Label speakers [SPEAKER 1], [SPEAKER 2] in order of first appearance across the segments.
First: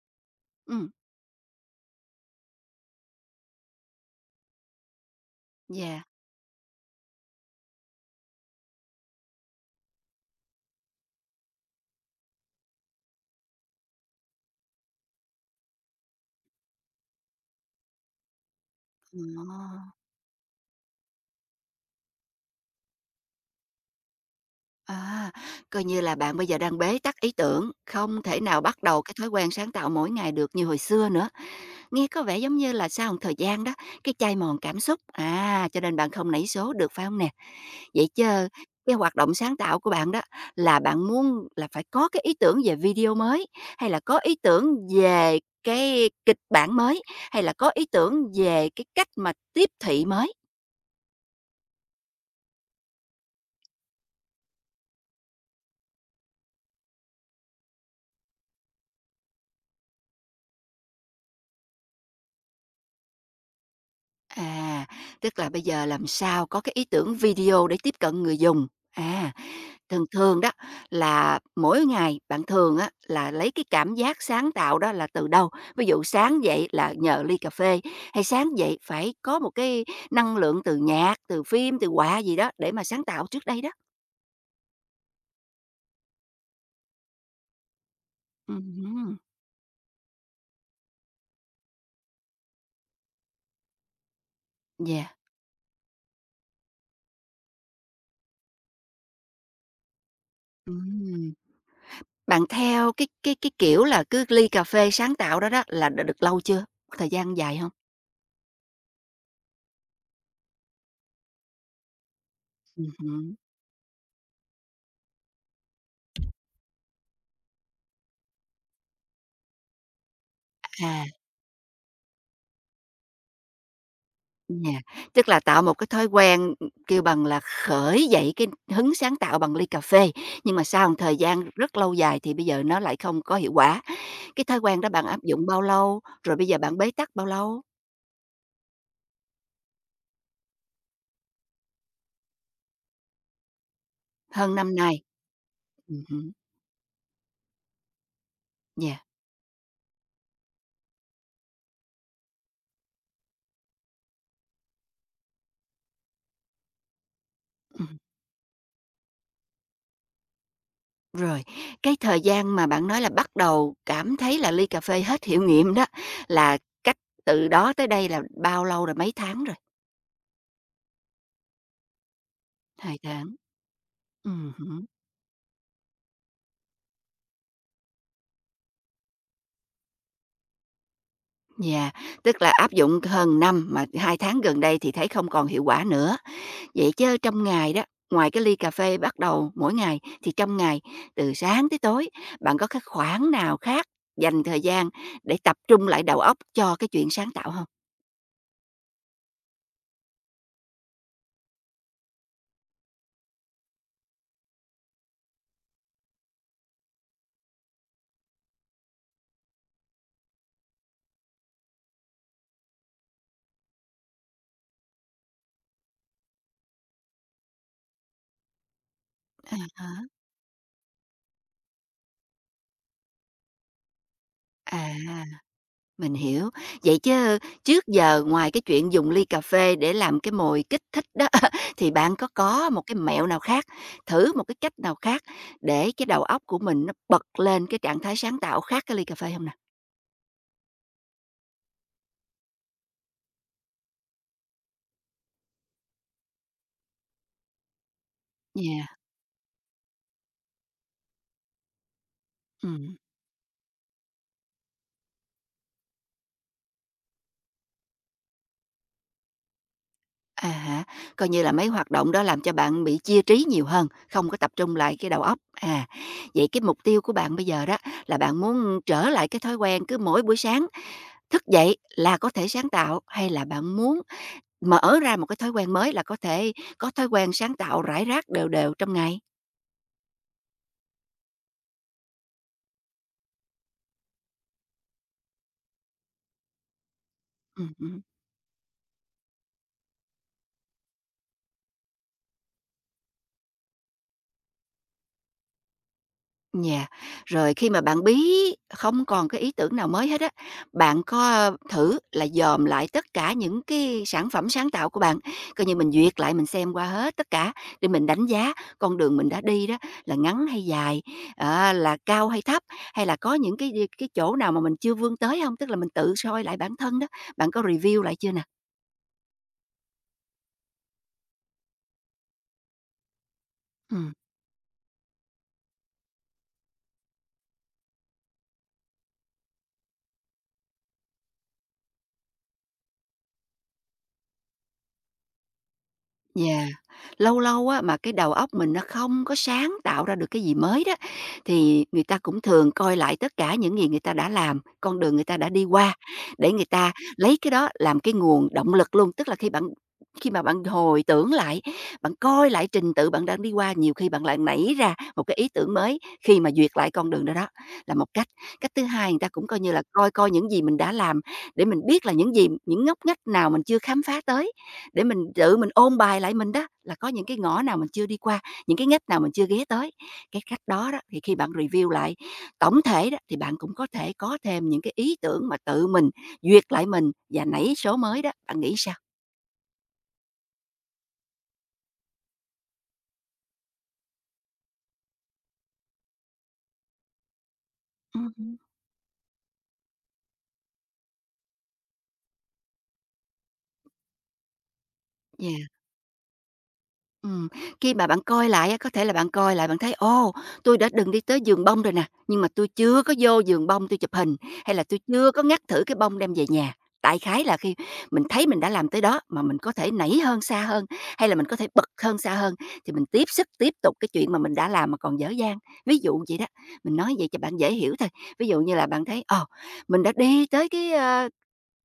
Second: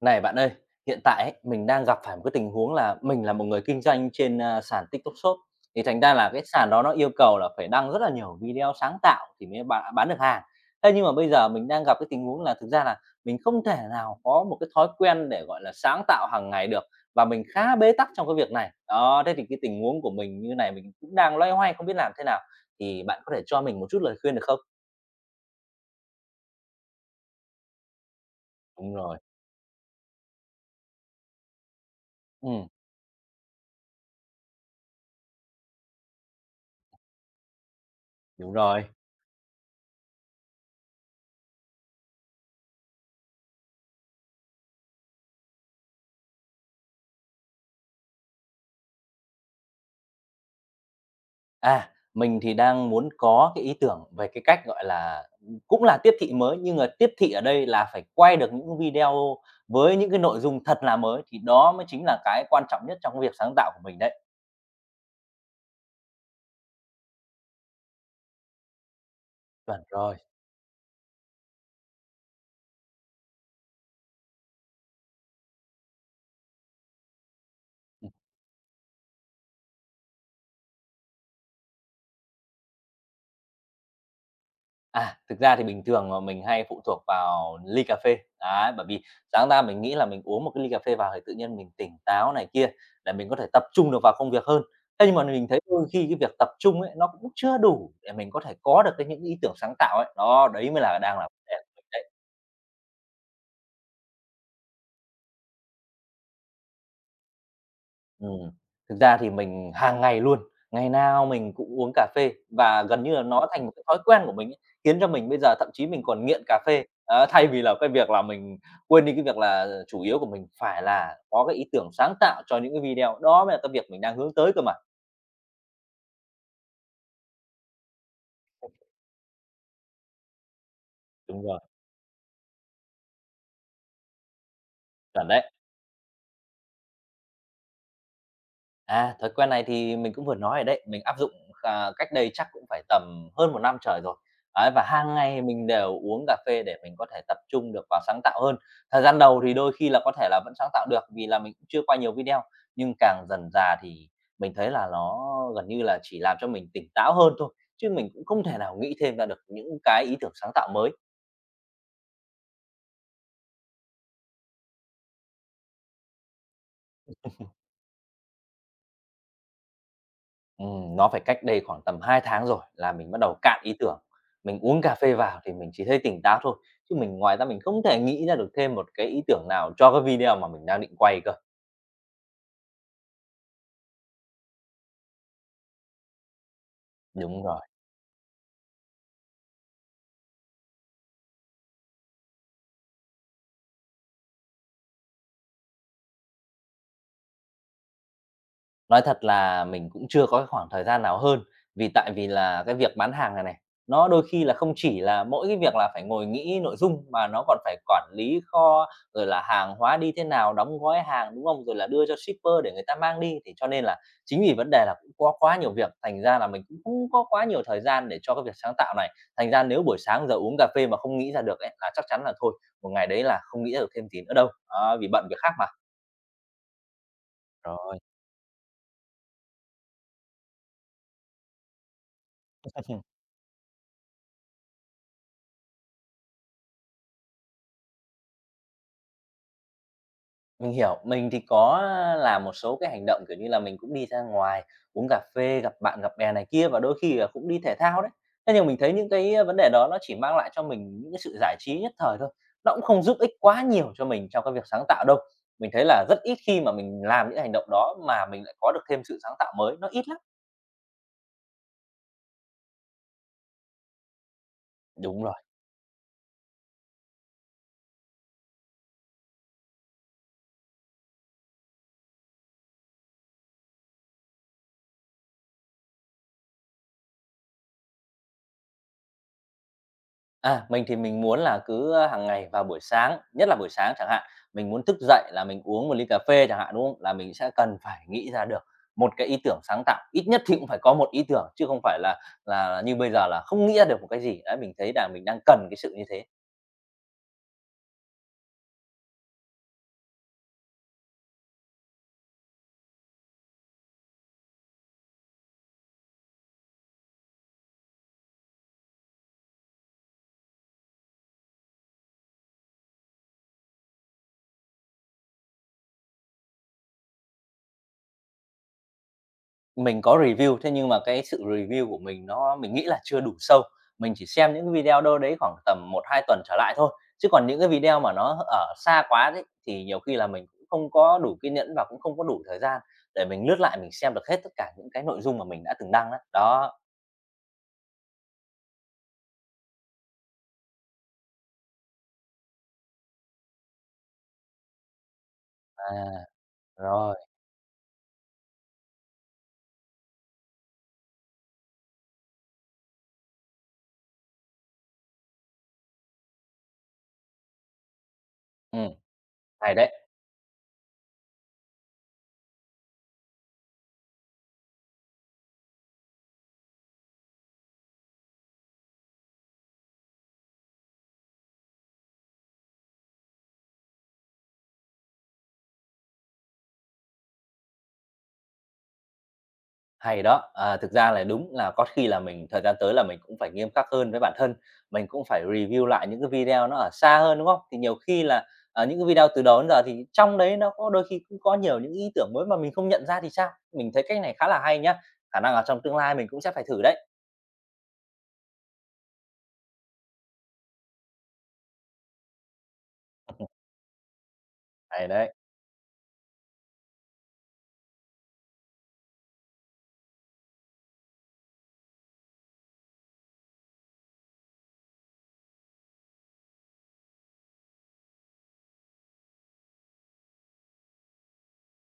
[SPEAKER 1] Này bạn ơi,
[SPEAKER 2] Ừm,
[SPEAKER 1] hiện tại ấy, mình đang gặp phải một cái tình huống là mình là một người kinh doanh trên, sàn TikTok Shop, thì thành
[SPEAKER 2] yeah,
[SPEAKER 1] ra là cái sàn đó nó yêu cầu là phải đăng rất là nhiều video sáng tạo thì mới bán được hàng. Thế nhưng mà bây giờ mình đang gặp cái tình huống là thực ra là mình không thể nào có một cái thói quen để, gọi là, sáng tạo hàng ngày được và mình khá bế tắc trong cái việc này.
[SPEAKER 2] ồ,
[SPEAKER 1] Đó, thế thì cái tình huống của mình như này mình cũng đang loay hoay không biết làm thế nào, thì bạn có thể cho mình một chút lời khuyên được không?
[SPEAKER 2] à, coi như là bạn bây giờ đang bế tắc ý tưởng, không thể nào bắt
[SPEAKER 1] Đúng
[SPEAKER 2] đầu cái
[SPEAKER 1] rồi,
[SPEAKER 2] thói quen sáng tạo mỗi ngày được như hồi xưa nữa. Nghe có vẻ giống
[SPEAKER 1] ừm,
[SPEAKER 2] như là sau một thời gian đó, cái chai mòn cảm xúc, à, cho nên bạn không nảy số được, phải không nè? Vậy chớ
[SPEAKER 1] đúng rồi.
[SPEAKER 2] cái hoạt động sáng tạo của bạn đó là bạn muốn là phải có cái ý tưởng về video mới, hay là có ý tưởng về cái kịch bản mới, hay là có ý tưởng về cái cách mà tiếp thị mới?
[SPEAKER 1] À, mình thì đang muốn có cái ý tưởng về cái cách, gọi là, cũng là tiếp thị mới, nhưng mà tiếp thị ở đây là phải quay được những video với những cái nội dung thật là mới, thì đó mới chính là cái quan trọng nhất trong việc sáng tạo của mình đấy.
[SPEAKER 2] À, tức là bây giờ làm sao có cái ý tưởng video để tiếp cận người dùng. À,
[SPEAKER 1] Chuẩn
[SPEAKER 2] thường
[SPEAKER 1] rồi.
[SPEAKER 2] thường đó là mỗi ngày bạn thường á là lấy cái cảm giác sáng tạo đó là từ đâu? Ví dụ sáng dậy là nhờ ly cà phê hay sáng dậy phải có một cái năng lượng từ nhạc, từ phim, từ họa gì đó để mà sáng tạo trước đây đó.
[SPEAKER 1] À, thực ra thì bình thường mà mình hay phụ thuộc vào ly cà phê, đấy, bởi vì
[SPEAKER 2] Ừm,
[SPEAKER 1] sáng ra mình nghĩ là mình uống một cái ly cà phê vào thì tự nhiên mình tỉnh táo này kia, để mình có thể tập trung được vào công việc hơn. Thế
[SPEAKER 2] yeah.
[SPEAKER 1] nhưng mà mình thấy đôi khi cái việc tập trung ấy, nó cũng chưa đủ để mình có thể có được cái những ý tưởng sáng tạo ấy, đó, đấy mới là đang là
[SPEAKER 2] Ừm.
[SPEAKER 1] vấn đề.
[SPEAKER 2] Bạn theo cái kiểu là cứ ly cà phê sáng tạo đó đó là đã được lâu chưa? Có thời gian dài không?
[SPEAKER 1] Ừm, thực ra thì mình hàng ngày luôn, ngày nào mình cũng uống cà phê và gần như là
[SPEAKER 2] Ừm.
[SPEAKER 1] nó thành một cái thói quen của mình ấy, khiến cho mình bây giờ thậm chí mình còn nghiện cà phê. Đó, thay vì là cái việc là mình quên đi cái việc là chủ yếu của mình phải
[SPEAKER 2] À.
[SPEAKER 1] là có cái ý tưởng sáng tạo cho những cái video, đó mới là cái việc mình đang hướng tới cơ mà.
[SPEAKER 2] Nhà, tức là tạo một cái thói quen, kêu bằng là, khởi dậy cái hứng sáng tạo bằng ly cà phê, nhưng mà sau một thời
[SPEAKER 1] Đúng
[SPEAKER 2] gian
[SPEAKER 1] rồi,
[SPEAKER 2] rất lâu dài thì bây giờ nó lại không có hiệu quả. Cái thói quen đó bạn áp
[SPEAKER 1] chuẩn
[SPEAKER 2] dụng
[SPEAKER 1] đấy.
[SPEAKER 2] bao lâu? Rồi bây giờ bạn bế tắc bao lâu?
[SPEAKER 1] À, thói quen này thì mình cũng vừa nói ở đấy, mình áp dụng, cách đây chắc cũng phải tầm hơn một năm trời rồi.
[SPEAKER 2] Hơn
[SPEAKER 1] Ấy,
[SPEAKER 2] năm
[SPEAKER 1] và
[SPEAKER 2] nay.
[SPEAKER 1] hàng ngày mình đều uống
[SPEAKER 2] Hứm,
[SPEAKER 1] cà phê để mình có thể tập trung được vào sáng tạo hơn.
[SPEAKER 2] yeah,
[SPEAKER 1] Thời gian đầu thì đôi khi là có thể là vẫn sáng tạo được vì là mình cũng chưa quay nhiều video, nhưng càng dần dà thì mình thấy là nó gần như là chỉ làm cho mình tỉnh táo hơn thôi, chứ
[SPEAKER 2] ừm,
[SPEAKER 1] mình cũng không thể nào nghĩ thêm ra được những cái ý tưởng sáng tạo mới.
[SPEAKER 2] rồi, cái thời gian mà bạn nói là bắt đầu cảm thấy là ly cà phê hết hiệu nghiệm đó, là cách từ đó tới đây là bao lâu rồi, mấy tháng rồi?
[SPEAKER 1] Nó phải cách đây khoảng tầm 2 tháng rồi là
[SPEAKER 2] Hai
[SPEAKER 1] mình bắt
[SPEAKER 2] tháng,
[SPEAKER 1] đầu cạn ý tưởng. Mình uống
[SPEAKER 2] ừm.
[SPEAKER 1] cà phê vào thì mình chỉ thấy tỉnh táo thôi, chứ mình ngoài ra mình không thể nghĩ ra được thêm một cái ý tưởng nào cho cái video mà mình đang định quay cơ.
[SPEAKER 2] Yeah, tức là áp dụng hơn năm mà 2 tháng gần đây thì thấy không còn hiệu quả nữa. Vậy chứ
[SPEAKER 1] Đúng
[SPEAKER 2] trong
[SPEAKER 1] rồi.
[SPEAKER 2] ngày đó, ngoài cái ly cà phê bắt đầu mỗi ngày thì trong ngày từ sáng tới tối, bạn có cái khoảng nào khác dành thời gian để tập trung lại đầu óc cho cái chuyện sáng tạo không?
[SPEAKER 1] Nói thật là mình cũng chưa có cái khoảng thời gian nào hơn, vì tại vì là cái việc bán hàng này này, nó đôi khi là không chỉ là mỗi cái việc là phải ngồi nghĩ nội dung mà nó còn phải quản lý kho, rồi là hàng hóa đi thế nào, đóng gói hàng, đúng không? Rồi là đưa cho shipper để người ta mang đi, thì cho nên là chính vì vấn đề là cũng có quá nhiều việc, thành ra là mình cũng không có quá nhiều thời gian để cho cái việc sáng tạo này. Thành
[SPEAKER 2] À
[SPEAKER 1] ra nếu
[SPEAKER 2] há,
[SPEAKER 1] buổi sáng giờ uống cà phê mà không nghĩ ra được ấy, là chắc chắn là thôi, một ngày đấy là không nghĩ ra được thêm tí nữa đâu,
[SPEAKER 2] à.
[SPEAKER 1] đó, vì bận việc khác mà.
[SPEAKER 2] Mình hiểu. Vậy chứ trước
[SPEAKER 1] Rồi.
[SPEAKER 2] giờ ngoài cái chuyện dùng ly cà phê để làm cái mồi kích thích đó, thì bạn có một cái mẹo nào khác, thử một cái cách nào khác để cái đầu óc của mình nó bật lên cái trạng thái sáng tạo khác cái ly cà phê không nè?
[SPEAKER 1] Mình hiểu, mình thì có làm một số cái hành động, kiểu như là, mình cũng đi ra ngoài uống cà phê, gặp bạn gặp bè này kia và đôi khi là cũng đi thể thao đấy. Thế nhưng mình
[SPEAKER 2] Yeah,
[SPEAKER 1] thấy những cái, vấn đề đó nó chỉ mang lại cho mình những cái sự giải trí nhất thời thôi, nó cũng
[SPEAKER 2] ừm,
[SPEAKER 1] không giúp ích quá nhiều cho mình trong cái việc sáng tạo đâu. Mình thấy là rất ít khi mà mình làm những hành động đó mà mình lại có được thêm sự sáng tạo mới, nó ít lắm.
[SPEAKER 2] à hả, coi như là mấy hoạt động đó làm cho bạn bị chia trí nhiều hơn, không có tập trung lại cái đầu
[SPEAKER 1] Đúng rồi.
[SPEAKER 2] óc. À, vậy cái mục tiêu của bạn bây giờ đó là bạn muốn trở lại cái thói quen cứ mỗi buổi sáng thức dậy là có thể sáng tạo, hay là bạn muốn mở ra một cái thói quen mới là có thể có thói quen sáng tạo rải rác đều đều trong ngày.
[SPEAKER 1] À, mình thì mình muốn là cứ, hàng ngày vào buổi sáng, nhất là buổi sáng chẳng hạn, mình muốn thức dậy là mình uống một ly cà phê chẳng hạn, đúng không? Là mình sẽ cần
[SPEAKER 2] Hứm,
[SPEAKER 1] phải nghĩ ra được một cái ý tưởng sáng tạo, ít nhất thì cũng phải có một ý tưởng, chứ không phải là như bây giờ là không nghĩ ra được một cái gì. Đấy, mình thấy là mình đang cần cái sự như thế.
[SPEAKER 2] yeah. Rồi khi mà bạn bí không còn cái ý tưởng nào mới hết á, bạn có thử là dòm lại tất cả những cái sản phẩm sáng tạo của bạn, coi như mình duyệt lại mình xem qua hết tất cả để mình đánh giá con đường mình đã đi đó là ngắn hay dài, à, là cao hay thấp, hay là có những cái chỗ nào mà mình chưa vươn tới không, tức là mình tự soi lại bản thân đó, bạn có review lại chưa nè?
[SPEAKER 1] Mình có review, thế nhưng mà cái sự review của mình nó mình nghĩ là chưa đủ sâu.
[SPEAKER 2] Ừm.
[SPEAKER 1] Mình chỉ xem những cái video đâu đấy khoảng tầm một hai tuần trở lại thôi, chứ còn những cái video mà nó ở xa quá đấy, thì nhiều khi là mình cũng không có đủ kiên nhẫn và cũng không có đủ thời gian để mình lướt lại mình xem được hết tất cả những cái nội dung mà mình đã từng đăng á.
[SPEAKER 2] Yeah,
[SPEAKER 1] Đó,
[SPEAKER 2] lâu lâu á, mà cái đầu óc mình nó không có sáng tạo ra được cái gì mới đó, thì người ta cũng thường coi lại tất cả những gì người ta đã làm, con đường người ta đã đi qua,
[SPEAKER 1] à,
[SPEAKER 2] để người ta
[SPEAKER 1] rồi,
[SPEAKER 2] lấy cái đó làm cái nguồn động lực luôn. Tức là khi mà bạn hồi tưởng lại, bạn coi lại trình tự bạn đã đi qua, nhiều khi bạn lại nảy ra một cái ý tưởng mới khi mà duyệt lại con đường đó đó, là một cách. Cách thứ
[SPEAKER 1] ừm,
[SPEAKER 2] hai người ta cũng coi như
[SPEAKER 1] hay
[SPEAKER 2] là
[SPEAKER 1] đấy.
[SPEAKER 2] coi coi những gì mình đã làm để mình biết là những gì, những ngóc ngách nào mình chưa khám phá tới để mình tự mình ôn bài lại mình đó, là có những cái ngõ nào mình chưa đi qua, những cái ngách nào mình chưa ghé tới. Cái cách đó đó, thì khi bạn review lại tổng thể đó, thì bạn cũng có thể có thêm những cái ý tưởng mà tự mình duyệt lại mình và nảy số mới đó, bạn nghĩ sao?
[SPEAKER 1] Hay đó. À, thực ra là đúng là có khi là mình thời gian tới là mình cũng phải nghiêm khắc hơn với bản thân, mình cũng phải review lại những cái video nó ở xa hơn, đúng không? Thì nhiều khi là,
[SPEAKER 2] Hưm,
[SPEAKER 1] những cái video từ đó đến giờ thì trong đấy nó có đôi khi cũng có nhiều những ý tưởng mới mà mình không nhận ra thì sao? Mình thấy cách này khá là hay nhá, khả năng là
[SPEAKER 2] yeah.
[SPEAKER 1] trong tương lai mình cũng sẽ phải thử đấy.
[SPEAKER 2] Ừm, khi mà bạn coi lại á, có thể là bạn coi lại bạn thấy, ô, tôi đã từng đi tới vườn bông rồi nè, nhưng mà tôi chưa có vô vườn bông tôi chụp hình, hay là tôi
[SPEAKER 1] Hay
[SPEAKER 2] chưa
[SPEAKER 1] đấy.
[SPEAKER 2] có ngắt thử cái bông đem về nhà. Đại khái là khi mình thấy mình đã làm tới đó mà mình có thể nảy hơn, xa hơn, hay là mình có thể bật hơn, xa hơn, thì mình tiếp sức tiếp tục cái chuyện mà mình đã làm mà còn dở dang. Ví dụ vậy đó, mình nói vậy cho bạn dễ hiểu thôi. Ví dụ như là bạn thấy, ồ, mình đã đi tới cái, ơ,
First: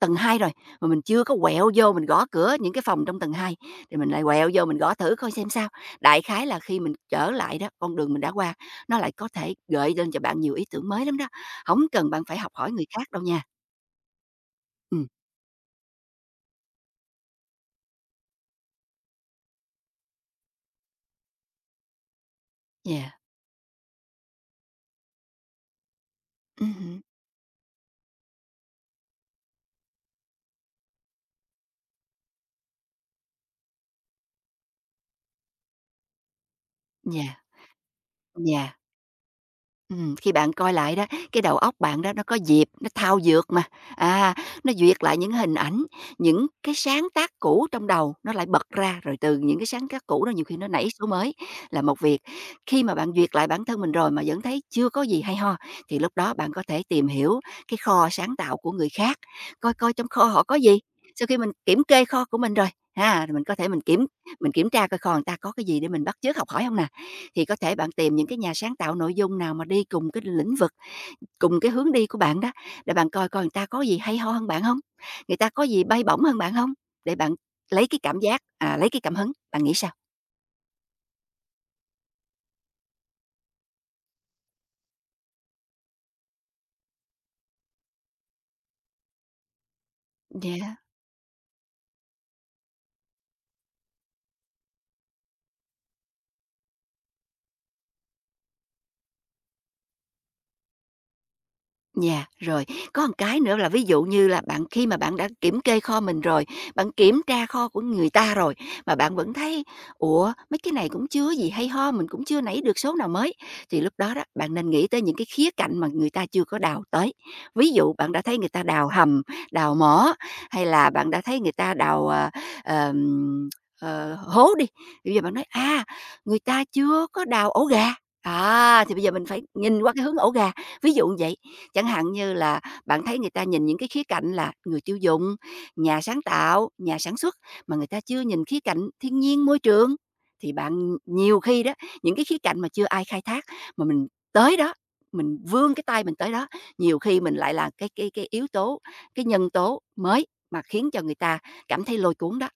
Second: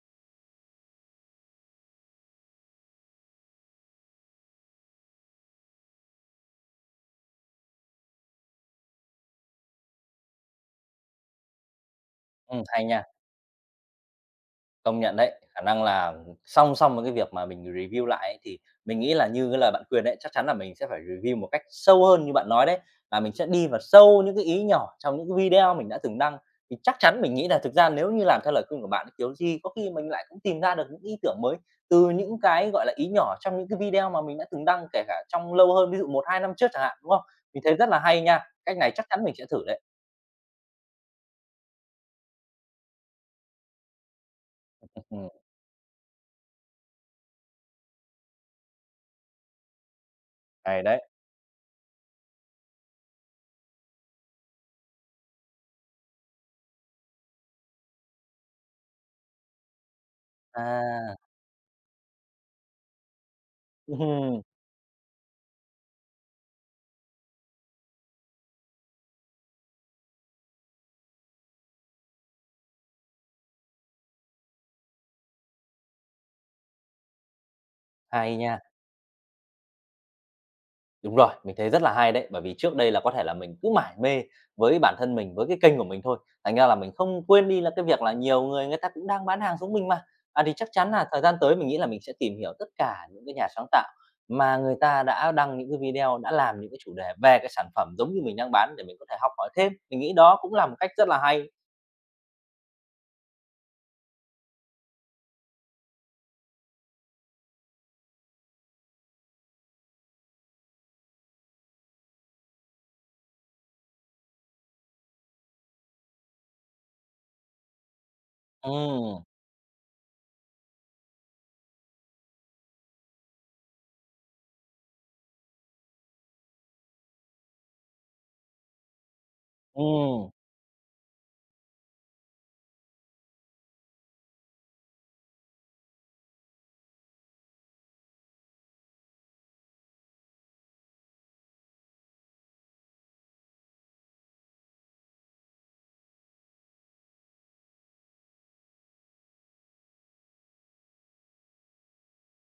[SPEAKER 2] tầng 2 rồi, mà mình chưa có quẹo vô mình gõ cửa những cái phòng trong tầng 2 thì mình lại quẹo vô mình gõ thử coi xem sao. Đại khái là khi mình trở lại đó, con đường mình đã qua, nó lại có thể gợi lên cho bạn nhiều ý tưởng mới lắm đó. Không cần bạn phải học hỏi
[SPEAKER 1] Hay
[SPEAKER 2] người
[SPEAKER 1] nha.
[SPEAKER 2] khác đâu nha.
[SPEAKER 1] Công
[SPEAKER 2] Ừm,
[SPEAKER 1] nhận đấy, khả năng là song song với cái việc mà mình review lại ấy, thì mình nghĩ là như cái lời bạn khuyên đấy, chắc chắn là mình sẽ phải review một cách sâu hơn như bạn nói đấy,
[SPEAKER 2] yeah,
[SPEAKER 1] là mình sẽ đi vào sâu những cái ý nhỏ trong những cái video mình đã từng đăng. Thì chắc
[SPEAKER 2] ừm,
[SPEAKER 1] chắn mình nghĩ là thực ra nếu như làm theo lời khuyên của bạn thì kiểu gì có khi mình lại cũng tìm ra được những ý tưởng mới từ những cái, gọi là, ý nhỏ trong những cái video mà mình đã từng đăng, kể cả trong lâu hơn, ví dụ một 2 năm trước chẳng hạn, đúng không?
[SPEAKER 2] yeah,
[SPEAKER 1] Mình thấy rất là hay nha,
[SPEAKER 2] yeah.
[SPEAKER 1] cách này chắc chắn mình sẽ thử đấy.
[SPEAKER 2] Khi bạn coi lại đó, cái đầu óc bạn đó nó có dịp nó thao dượt mà, à, nó duyệt lại
[SPEAKER 1] Ừm,
[SPEAKER 2] những hình ảnh, những cái sáng tác cũ trong đầu nó lại bật ra, rồi từ những cái sáng tác cũ đó nhiều khi nó
[SPEAKER 1] hay
[SPEAKER 2] nảy
[SPEAKER 1] đấy.
[SPEAKER 2] số mới là một việc. Khi mà bạn duyệt lại bản thân mình rồi mà vẫn thấy chưa có gì hay ho, thì lúc đó bạn có thể tìm hiểu cái kho sáng tạo của người khác, coi coi trong kho họ có gì.
[SPEAKER 1] À,
[SPEAKER 2] Sau khi mình kiểm kê kho của mình rồi, ha, rồi mình có thể
[SPEAKER 1] ừm,
[SPEAKER 2] mình kiểm tra coi kho người ta có cái gì để mình bắt chước học hỏi không nè? Thì có thể bạn tìm những cái nhà sáng tạo nội dung nào mà đi cùng cái lĩnh vực, cùng cái hướng đi của bạn đó, để bạn coi coi người ta có gì hay ho hơn bạn không, người ta có gì bay bổng hơn bạn không, để bạn lấy cái cảm
[SPEAKER 1] hay
[SPEAKER 2] giác,
[SPEAKER 1] nha.
[SPEAKER 2] à, lấy cái cảm hứng, bạn nghĩ sao?
[SPEAKER 1] Đúng rồi, mình thấy rất là hay đấy, bởi vì trước đây là có thể là mình cứ mải mê với bản thân mình, với cái kênh của mình thôi, thành ra là mình không quên đi là cái việc là nhiều người người ta cũng đang bán hàng giống mình mà. À, thì chắc
[SPEAKER 2] Yeah.
[SPEAKER 1] chắn là thời gian tới mình nghĩ là mình sẽ tìm hiểu tất cả những cái nhà sáng tạo mà người ta đã đăng những cái video, đã làm những cái chủ đề về cái sản phẩm giống như mình đang bán để mình có thể học hỏi thêm. Mình nghĩ đó cũng là một cách rất là hay.
[SPEAKER 2] Nhà, rồi. Có một cái nữa là ví dụ như là bạn khi mà bạn đã kiểm kê kho mình rồi, bạn kiểm tra kho của người ta rồi, mà bạn vẫn thấy, ủa, mấy cái này cũng chưa gì hay ho, mình cũng chưa nảy được số nào mới, thì lúc đó đó, bạn nên nghĩ tới những cái khía cạnh mà người ta chưa có đào tới. Ví dụ bạn đã thấy người ta đào hầm,
[SPEAKER 1] Ừm,
[SPEAKER 2] đào mỏ, hay là bạn đã thấy người ta đào, ờm, hố đi, bây giờ bạn nói, à, người ta chưa có đào ổ gà, à, thì bây giờ mình phải nhìn qua cái hướng ổ
[SPEAKER 1] ừm,
[SPEAKER 2] gà. Ví dụ như vậy, chẳng hạn như là bạn thấy người ta nhìn những cái khía cạnh là người tiêu dùng, nhà sáng tạo, nhà sản xuất mà người ta chưa nhìn khía cạnh thiên nhiên, môi trường thì bạn nhiều khi đó, những cái khía cạnh mà chưa ai khai thác mà mình tới đó, mình vươn cái tay mình tới đó, nhiều khi mình lại là cái yếu tố, cái nhân tố mới mà khiến cho người ta cảm thấy lôi cuốn đó.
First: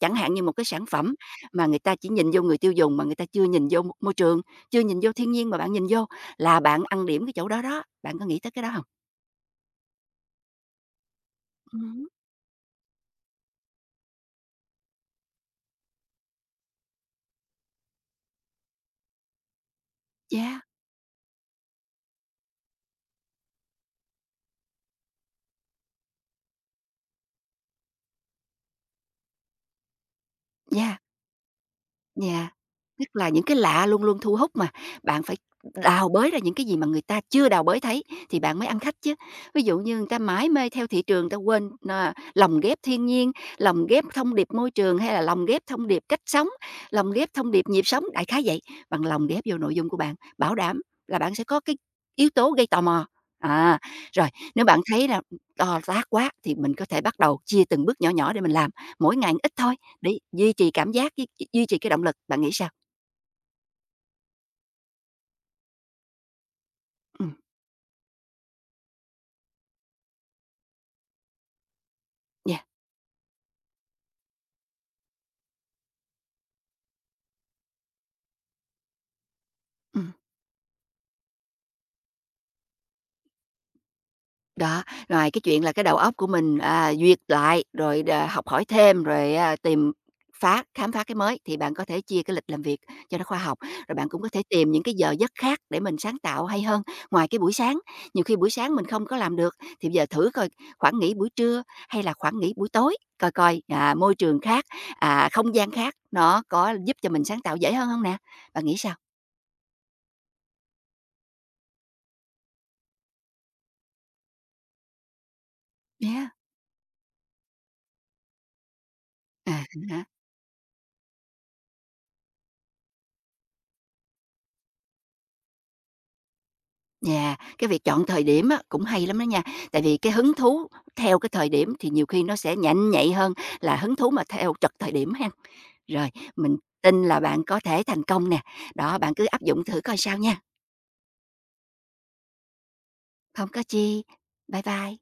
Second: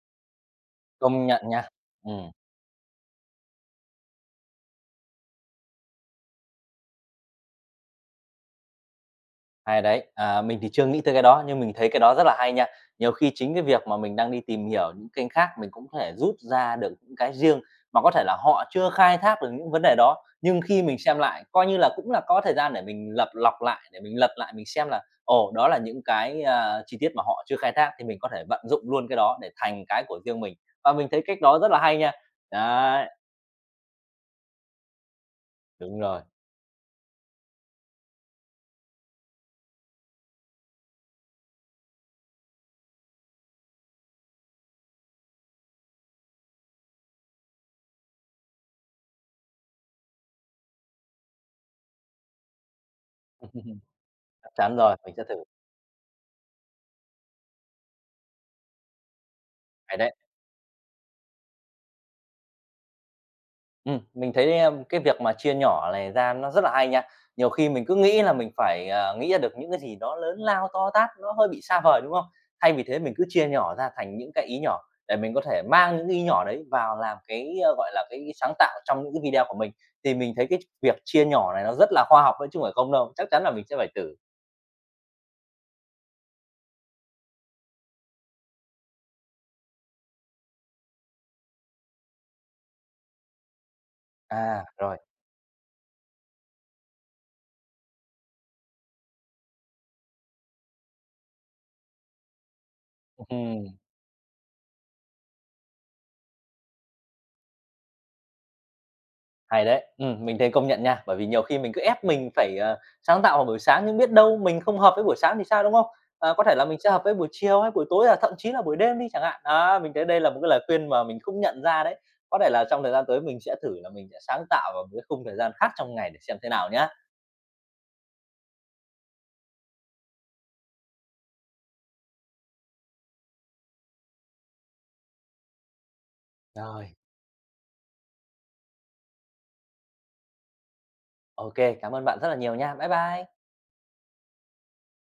[SPEAKER 2] Chẳng hạn như một cái sản phẩm
[SPEAKER 1] công nhận
[SPEAKER 2] mà
[SPEAKER 1] nha.
[SPEAKER 2] người ta chỉ nhìn
[SPEAKER 1] Ừm.
[SPEAKER 2] vô người tiêu dùng mà người ta chưa nhìn vô môi trường, chưa nhìn vô thiên nhiên mà bạn nhìn vô là bạn ăn điểm cái chỗ đó đó, bạn có nghĩ tới cái đó không?
[SPEAKER 1] Hay đấy. À, mình thì chưa nghĩ tới cái đó, nhưng mình thấy cái
[SPEAKER 2] Hứm,
[SPEAKER 1] đó rất là hay nha. Nhiều khi chính cái việc mà mình đang đi tìm hiểu những kênh khác, mình cũng có thể rút ra được những cái riêng mà có thể là họ chưa khai thác được những vấn đề đó.
[SPEAKER 2] yeah,
[SPEAKER 1] Nhưng khi mình xem lại, coi như là cũng là có thời gian để mình lập lọc lại, để mình lật lại mình xem là, ồ, đó là những cái, chi tiết mà họ chưa khai thác thì mình có thể vận dụng luôn cái đó để thành cái của riêng mình. Và
[SPEAKER 2] yeah.
[SPEAKER 1] mình thấy cách đó rất là hay nha.
[SPEAKER 2] Yeah, tức
[SPEAKER 1] Đấy,
[SPEAKER 2] là những cái lạ luôn luôn thu hút mà, bạn phải
[SPEAKER 1] đúng
[SPEAKER 2] đào
[SPEAKER 1] rồi.
[SPEAKER 2] bới ra những cái gì mà người ta chưa đào bới thấy thì bạn mới ăn khách chứ. Ví dụ như người ta mãi mê theo thị trường, người ta quên, à, lồng ghép thiên nhiên, lồng ghép thông điệp môi trường hay là lồng ghép thông điệp cách sống, lồng ghép thông điệp nhịp sống, đại khái vậy. Bạn lồng ghép vô nội dung của bạn, bảo đảm là bạn sẽ có cái yếu tố gây tò mò. À, rồi
[SPEAKER 1] Chắc
[SPEAKER 2] nếu
[SPEAKER 1] chắn
[SPEAKER 2] bạn
[SPEAKER 1] rồi,
[SPEAKER 2] thấy
[SPEAKER 1] mình
[SPEAKER 2] là
[SPEAKER 1] sẽ thử.
[SPEAKER 2] to tác quá thì mình có thể bắt đầu chia từng bước nhỏ nhỏ để mình làm, mỗi ngày ít thôi
[SPEAKER 1] Hay đấy.
[SPEAKER 2] để duy trì cảm giác với duy trì cái động lực, bạn nghĩ sao?
[SPEAKER 1] Mình thấy, cái việc mà chia nhỏ này ra nó rất là hay nha.
[SPEAKER 2] Ừm,
[SPEAKER 1] Nhiều khi mình cứ nghĩ là mình phải, nghĩ ra được những cái gì đó lớn lao, to tát, nó hơi bị xa vời, đúng không?
[SPEAKER 2] yeah,
[SPEAKER 1] Thay vì thế mình cứ chia nhỏ ra thành những cái ý nhỏ để mình có thể mang những ý nhỏ đấy vào làm cái, gọi là, cái sáng tạo trong những cái video của mình.
[SPEAKER 2] ừm,
[SPEAKER 1] Thì mình thấy cái việc chia nhỏ này nó rất là khoa học đấy chứ không phải không đâu, chắc chắn là mình sẽ phải thử.
[SPEAKER 2] đó. Rồi cái chuyện là cái đầu óc của mình, à, duyệt lại, rồi học hỏi thêm, rồi, à, phá, khám phá cái mới thì bạn có thể chia cái lịch làm việc cho nó khoa học. Rồi bạn cũng có thể
[SPEAKER 1] À,
[SPEAKER 2] tìm những cái
[SPEAKER 1] rồi,
[SPEAKER 2] giờ giấc khác để mình sáng tạo hay hơn, ngoài cái buổi sáng. Nhiều khi buổi sáng mình không có làm được thì bây giờ thử coi khoảng nghỉ buổi trưa hay là khoảng nghỉ buổi tối, coi coi,
[SPEAKER 1] ừm.
[SPEAKER 2] à, môi trường khác, à, không gian khác nó có giúp cho mình sáng tạo dễ hơn không nè? Bạn nghĩ sao?
[SPEAKER 1] Hay đấy, mình thấy công nhận nha, bởi vì nhiều khi mình cứ ép mình phải, sáng tạo vào buổi sáng nhưng biết đâu mình không hợp với buổi sáng thì sao, đúng không?
[SPEAKER 2] Yeah.
[SPEAKER 1] Ờ, có thể là mình sẽ hợp với buổi chiều hay buổi tối, thậm chí là buổi đêm đi chẳng hạn.
[SPEAKER 2] À
[SPEAKER 1] Đó, mình
[SPEAKER 2] há.
[SPEAKER 1] thấy đây là một cái lời khuyên mà mình không nhận ra đấy. Có thể là trong thời gian tới mình sẽ thử là mình sẽ sáng tạo vào một cái khung thời gian khác trong ngày để xem thế nào nhá.
[SPEAKER 2] Yeah, cái việc chọn thời điểm á, cũng hay lắm đó nha, tại vì cái hứng thú theo cái thời điểm thì nhiều khi nó sẽ nhanh nhạy hơn là hứng thú mà theo trật thời điểm ha. Rồi, mình
[SPEAKER 1] Rồi,
[SPEAKER 2] tin là bạn có thể thành công nè. Đó, bạn cứ áp dụng thử coi sao nha.
[SPEAKER 1] ok, cảm ơn bạn rất là nhiều nha. Bye bye.
[SPEAKER 2] Không có chi. Bye bye.